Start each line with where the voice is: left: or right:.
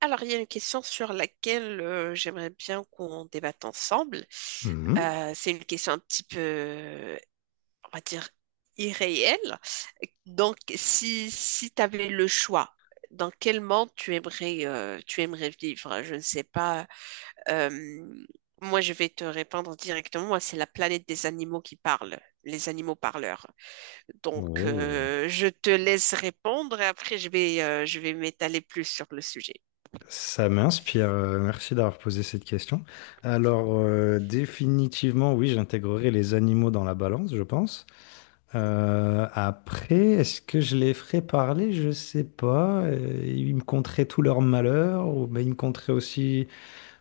right: Alors, il y a une question sur laquelle j'aimerais bien qu'on débatte ensemble.
left: Mhm.
right: C'est une question un petit peu, on va dire, irréelle. Donc, si tu avais le choix, dans quel monde tu aimerais vivre? Je ne sais pas. Euh, moi, je vais te répondre directement. Moi, c'est la planète des animaux qui parle, les animaux parleurs. Donc,
left: Oh.
right: je te laisse répondre et après, je vais m'étaler plus sur le sujet.
left: Ça m'inspire. Merci d'avoir posé cette question. Alors, définitivement, oui, j'intégrerai les animaux dans la balance, je pense. Après, est-ce que je les ferai parler? Je sais pas. Ils me conteraient tout leur malheur, ou ben, ils me conteraient aussi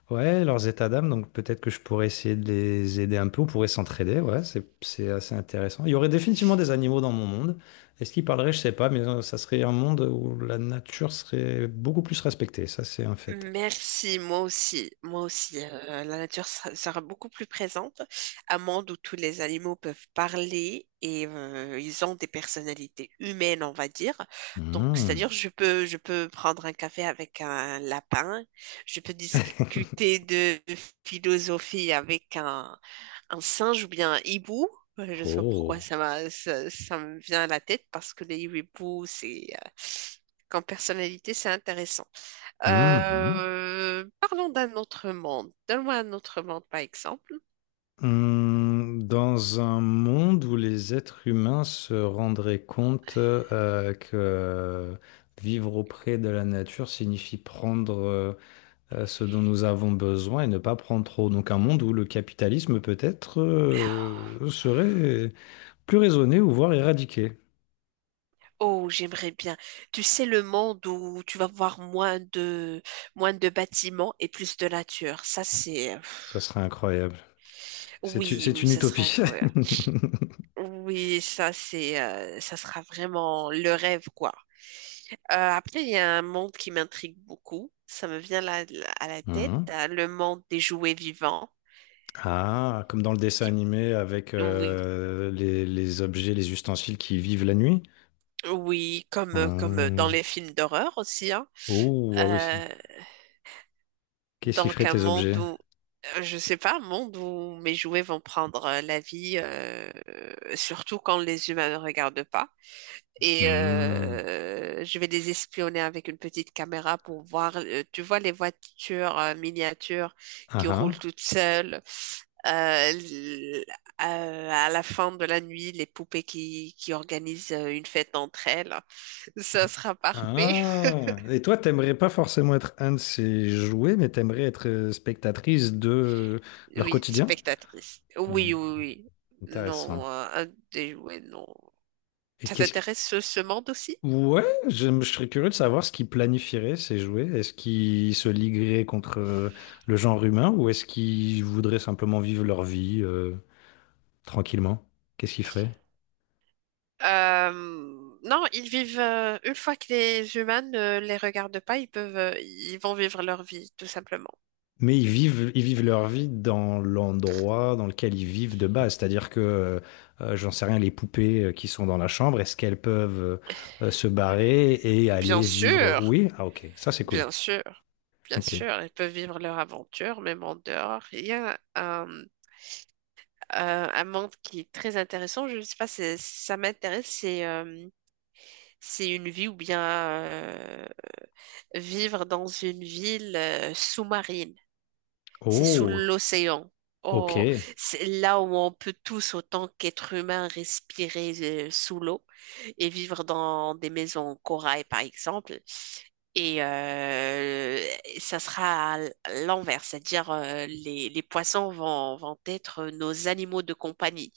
left: Ouais, leurs états d'âme, donc peut-être que je pourrais essayer de les aider un peu, on pourrait s'entraider, ouais, c'est assez intéressant. Il y aurait définitivement des animaux dans mon monde. Est-ce qu'ils parleraient, je sais pas, mais ça serait un monde où la nature serait beaucoup plus respectée, ça c'est un fait.
right: Merci, moi aussi, moi aussi. La nature sera beaucoup plus présente. Un monde où tous les animaux peuvent parler et ils ont des personnalités humaines, on va dire. Donc,
left: Hmm.
right: c'est-à-dire, je peux prendre un café avec un lapin, je peux discuter de philosophie avec un singe ou bien un hibou. Je sais pas pourquoi
left: Oh.
right: ça me vient à la tête parce que les hiboux, comme personnalité, c'est intéressant.
left: Mhm.
right: Parlons d'un autre monde. Donne-moi un autre monde, par exemple.
left: Hmm. Dans un monde où les êtres humains se rendraient compte que vivre auprès de la nature signifie prendre ce dont nous avons besoin et ne pas prendre trop. Donc un monde où le capitalisme peut-être serait plus raisonné ou voire éradiqué.
right: Oh, j'aimerais bien. Tu sais, le monde où tu vas voir moins de bâtiments et plus de nature.
left: Ça serait incroyable. C'est
right: Oui,
left: c'est
right: oui,
left: une
right: ça serait
left: utopie.
right: incroyable. Oui, ça sera vraiment le rêve, quoi. Après, il y a un monde qui m'intrigue beaucoup. Ça me vient là, à la tête.
left: Mhm.
right: Le monde des jouets vivants.
left: Ah, comme dans le dessin
right: Il-
left: animé avec
right: Oui,
left: les objets, les ustensiles qui vivent la nuit.
right: oui, comme, comme dans
left: Hmm.
right: les films d'horreur aussi, hein.
left: Oh, ah oui.
right: Euh,
left: Qu'est-ce qui ferait
right: donc un
left: tes
right: monde
left: objets?
right: où, je sais pas, un monde où mes jouets vont prendre la vie, surtout quand les humains ne regardent pas. Et
left: Hmm.
right: je vais les espionner avec une petite caméra pour voir, tu vois, les voitures miniatures
left: Ah
right: qui roulent
left: ah.
right: toutes seules. Euh, l- à la fin de la nuit, les poupées qui organisent une fête entre elles. Ça sera parfait.
left: Ah, et toi, t'aimerais pas forcément être un de ces jouets, mais t'aimerais être spectatrice de leur
right: Oui,
left: quotidien?
right: spectatrice.
left: Hmm,
right: Oui, oui, oui. Non,
left: intéressant.
right: un des jouets, non.
left: Et
right: Ça
left: qu'est-ce qui...
right: t'intéresse ce monde aussi?
left: Ouais, je serais curieux de savoir ce qu'ils planifieraient, ces jouets. Est-ce qu'ils se ligueraient contre le genre humain ou est-ce qu'ils voudraient simplement vivre leur vie tranquillement? Qu'est-ce qu'ils feraient?
right: Euh, non, une fois que les humains ne les regardent pas, ils vont vivre leur vie, tout simplement.
left: Mais ils vivent leur vie dans l'endroit dans lequel ils vivent de base. C'est-à-dire que, j'en sais rien, les poupées qui sont dans la chambre, est-ce qu'elles peuvent se barrer et
right: Bien
left: aller vivre?
right: sûr,
left: Oui? Ah, ok. Ça, c'est cool.
right: bien sûr, bien
left: Ok.
right: sûr, ils peuvent vivre leur aventure, même en dehors. Il y a un monde qui est très intéressant, je ne sais pas si ça m'intéresse, c'est une vie ou bien vivre dans une ville sous-marine. C'est sous
left: Oh,
right: l'océan.
left: ok.
right: Oh, c'est là où on peut tous, autant qu'être humain, respirer sous l'eau et vivre dans des maisons en corail, par exemple. Et ça sera à l'envers, c'est-à-dire les poissons vont être nos animaux de compagnie.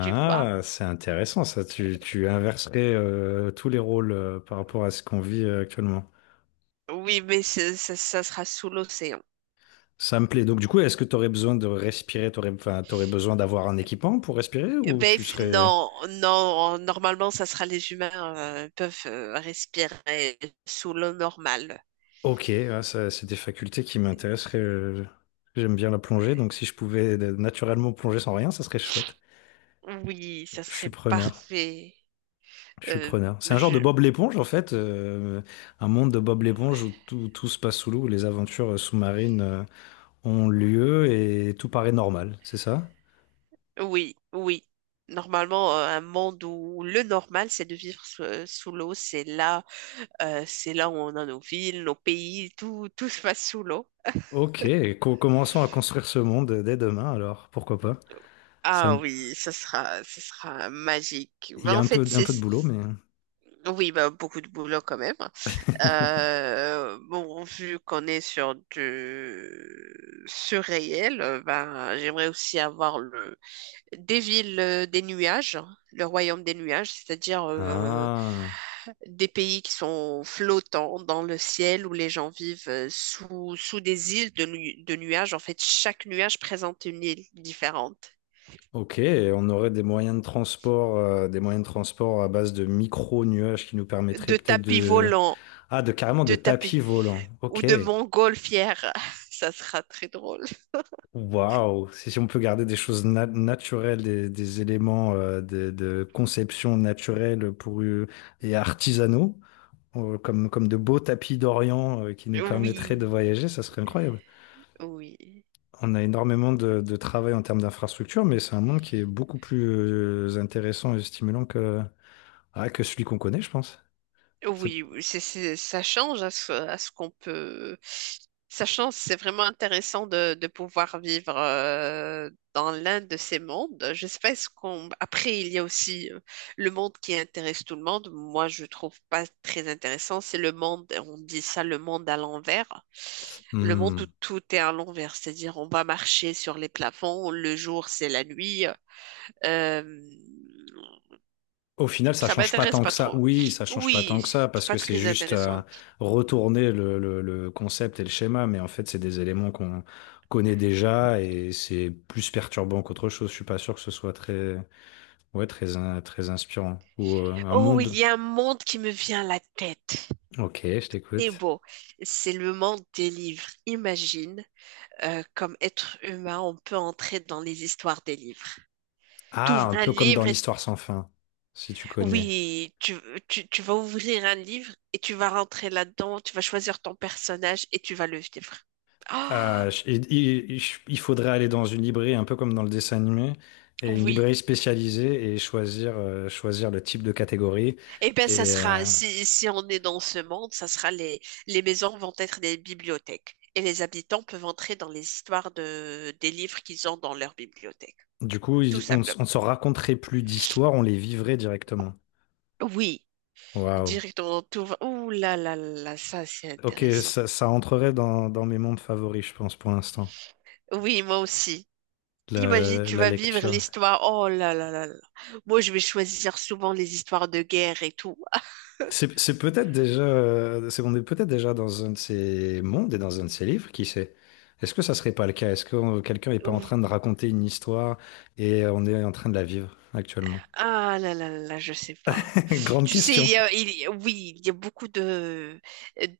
right: Tu vois?
left: c'est intéressant, ça. Tu inverserais tous les rôles par rapport à ce qu'on vit actuellement.
right: Oui, mais ça sera sous l'océan.
left: Ça me plaît. Donc, du coup, est-ce que tu aurais besoin de respirer? T'aurais, enfin, t'aurais besoin d'avoir un équipement pour respirer ou tu serais...
right: Non, non, normalement, ça sera les humains peuvent respirer sous l'eau normale.
left: Ok, ouais, ça, c'est des facultés qui m'intéresseraient. J'aime bien la plongée, donc si je pouvais naturellement plonger sans rien, ça serait chouette.
right: Oui, ça
left: Je suis
right: serait
left: preneur.
right: parfait.
left: Je suis
right: Euh,
left: preneur. C'est un genre de
right: je...
left: Bob l'éponge, en fait. Un monde de Bob l'éponge où tout se passe sous l'eau, où les aventures sous-marines ont lieu et tout paraît normal, c'est ça?
right: Oui, oui. Normalement, un monde où le normal, c'est de vivre sous l'eau. C'est là où on a nos villes, nos pays, tout se passe sous l'eau.
left: Ok, commençons à construire ce monde dès demain, alors, pourquoi pas? Ça,
right: Ah
left: me-
right: oui, ça sera magique.
left: il
right: Mais
left: y a
right: en fait,
left: un
right: c'est
left: peu de boulot, mais...
right: oui, bah, beaucoup de boulot quand même. Bon, vu qu'on est sur du surréel, ben, j'aimerais aussi avoir le des villes des nuages, le royaume des nuages, c'est-à-dire
left: Ah.
right: des pays qui sont flottants dans le ciel où les gens vivent sous sous des îles de nuages. En fait, chaque nuage présente une île différente.
left: Ok, et on aurait des moyens de transport, des moyens de transport à base de micro-nuages qui nous permettraient
right: De
left: peut-être
right: tapis
left: de...
right: volants,
left: Ah, de carrément de
right: de tapis
left: tapis volants.
right: ou
left: Ok,
right: de montgolfières, ça sera très drôle.
left: waouh, si on peut garder des choses naturelles, des éléments de conception naturelle pour, et artisanaux, comme de beaux tapis d'Orient qui nous permettraient de
right: Oui,
left: voyager, ça serait incroyable.
right: oui,
left: On a énormément de travail en termes d'infrastructure, mais c'est un monde qui est beaucoup plus intéressant et stimulant. Ah, que celui qu'on connaît, je pense. C'est-
right: oui, ça change à à ce qu'on peut. Ça change, c'est vraiment intéressant de pouvoir vivre dans l'un de ces mondes. Je sais pas, est-ce qu'on. Après, il y a aussi le monde qui intéresse tout le monde. Moi, je trouve pas très intéressant. C'est le monde, on dit ça, le monde à l'envers. Le monde où
left: Hmm.
right: tout est à l'envers, c'est-à-dire on va marcher sur les plafonds, le jour c'est la nuit. Euh,
left: Au final, ça
right: Ça
left: change pas
right: m'intéresse
left: tant que
right: pas
left: ça.
right: trop.
left: Oui, ça change pas tant
right: Oui,
left: que ça
right: c'est
left: parce que
right: pas
left: c'est
right: très
left: juste
right: intéressant.
left: retourner le concept et le schéma, mais en fait, c'est des éléments qu'on connaît déjà et c'est plus perturbant qu'autre chose. Je suis pas sûr que ce soit ouais, très inspirant ou un
right: Oh, il
left: monde.
right: y a un monde qui me vient à la tête.
left: Ok, je
right: C'est
left: t'écoute.
right: beau. C'est le monde des livres. Imagine, comme être humain, on peut entrer dans les histoires des livres.
left: Ah,
right: T'ouvres
left: un
right: un
left: peu comme dans
right: livre et
left: l'histoire sans fin, si tu connais.
right: oui, tu vas ouvrir un livre et tu vas rentrer là-dedans, tu vas choisir ton personnage et tu vas le vivre. Ah,
left: Ah, il faudrait aller dans une librairie un peu comme dans le dessin animé, et une
right: oui,
left: librairie spécialisée et choisir, choisir le type de catégorie.
right: eh bien,
left: Et
right: si, si on est dans ce monde, les maisons vont être des bibliothèques et les habitants peuvent entrer dans les histoires des livres qu'ils ont dans leur bibliothèque,
left: du coup,
right: tout
left: on ne
right: simplement.
left: on ne se raconterait plus d'histoires, on les vivrait directement.
right: Oui.
left: Waouh.
right: Directement, tout va. Ouh là là là, ça c'est
left: Ok,
right: intéressant.
left: ça entrerait dans mes mondes favoris, je pense, pour l'instant,
right: Oui, moi aussi. Imagine, tu
left: la
right: vas vivre
left: lecture.
right: l'histoire. Oh là là là là. Moi, je vais choisir souvent les histoires de guerre et tout.
left: C'est peut-être déjà, c'est, on est peut-être déjà dans un de ces mondes et dans un de ces livres, qui sait? Est-ce que ça serait pas le cas? Est-ce que quelqu'un n'est pas en train de raconter une histoire et on est en train de la vivre actuellement?
right: Ah là là là, là, je sais pas.
left: Grande
right: Tu sais,
left: question
right: oui, il y a beaucoup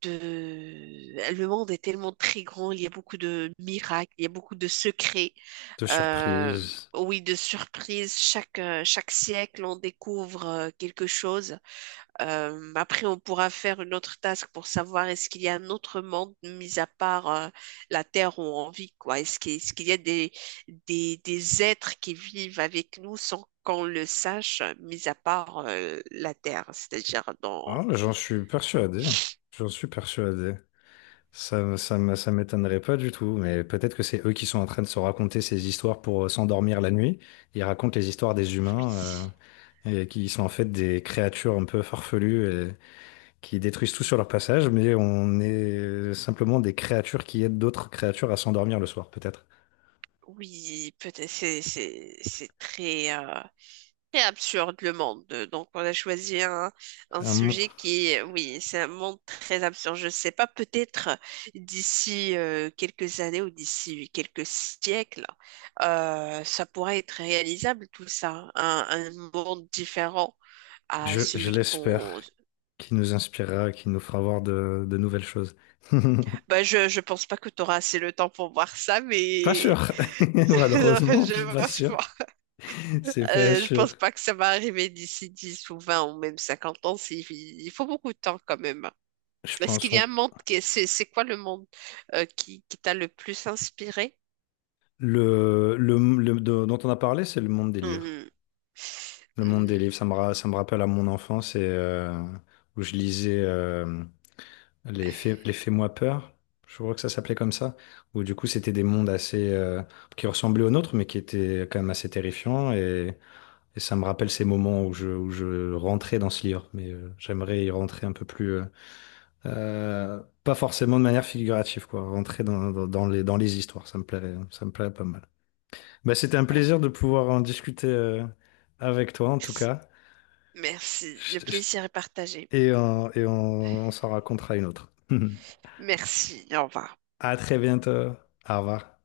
right: de, le monde est tellement très grand, il y a beaucoup de miracles, il y a beaucoup de secrets,
left: de
right: euh,
left: surprise.
right: oui, de surprises. Chaque siècle, on découvre quelque chose. Après, on pourra faire une autre task pour savoir est-ce qu'il y a un autre monde mis à part la Terre où on vit, quoi. Est-ce qu'il y a des êtres qui vivent avec nous sans qu'on le sache, mis à part la Terre, c'est-à-dire dans...
left: Ah, j'en suis persuadé. J'en suis persuadé. Ça m'étonnerait pas du tout, mais peut-être que c'est eux qui sont en train de se raconter ces histoires pour s'endormir la nuit. Ils racontent les histoires des
right: Oui,
left: humains et qui sont en fait des créatures un peu farfelues qui détruisent tout sur leur passage, mais on est simplement des créatures qui aident d'autres créatures à s'endormir le soir, peut-être.
right: oui, peut-être c'est très... très absurde le monde. Donc, on a choisi un
left: Un mon-
right: sujet qui est, oui, c'est un monde très absurde. Je ne sais pas, peut-être d'ici quelques années ou d'ici quelques siècles, ça pourrait être réalisable tout ça, un monde différent à
left: je
right: celui
left: l'espère,
right: qu'on...
left: qui nous inspirera, qui nous fera voir de nouvelles choses.
right: Bah, je ne pense pas que tu auras assez le temps pour voir ça,
left: Pas
right: mais
left: sûr,
right: non,
left: malheureusement, c'est
right: je
left: pas
right: pense
left: sûr.
right: pas.
left: C'est pas
right: Je pense
left: sûr.
right: pas que ça va arriver d'ici 10 ou 20 ou même 50 ans. Il faut beaucoup de temps quand même.
left: Je
right: Est-ce
left: pense
right: qu'il y a un
left: on-
right: monde qui est- c'est quoi le monde qui t'a le plus inspiré?
left: le- de- dont on a parlé, c'est le monde des livres.
right: Mhm.
left: Le monde des
right: Mhm.
left: livres, ça me rappelle à mon enfance et où je lisais. Les Fais-moi peur, je crois que ça s'appelait comme ça, où du coup c'était des mondes assez qui ressemblaient aux nôtres, mais qui étaient quand même assez terrifiants. Et ça me rappelle ces moments où où je rentrais dans ce livre, mais j'aimerais y rentrer un peu plus, pas forcément de manière figurative, quoi, rentrer dans les histoires, ça me plairait pas mal. Bah, c'était un plaisir de pouvoir en discuter avec toi, en tout
right: Merci.
left: cas.
right: Merci. Le
left: Je- je-
right: plaisir est partagé.
left: et, et on s'en racontera une autre.
right: Merci. Au revoir.
left: À très bientôt, au revoir.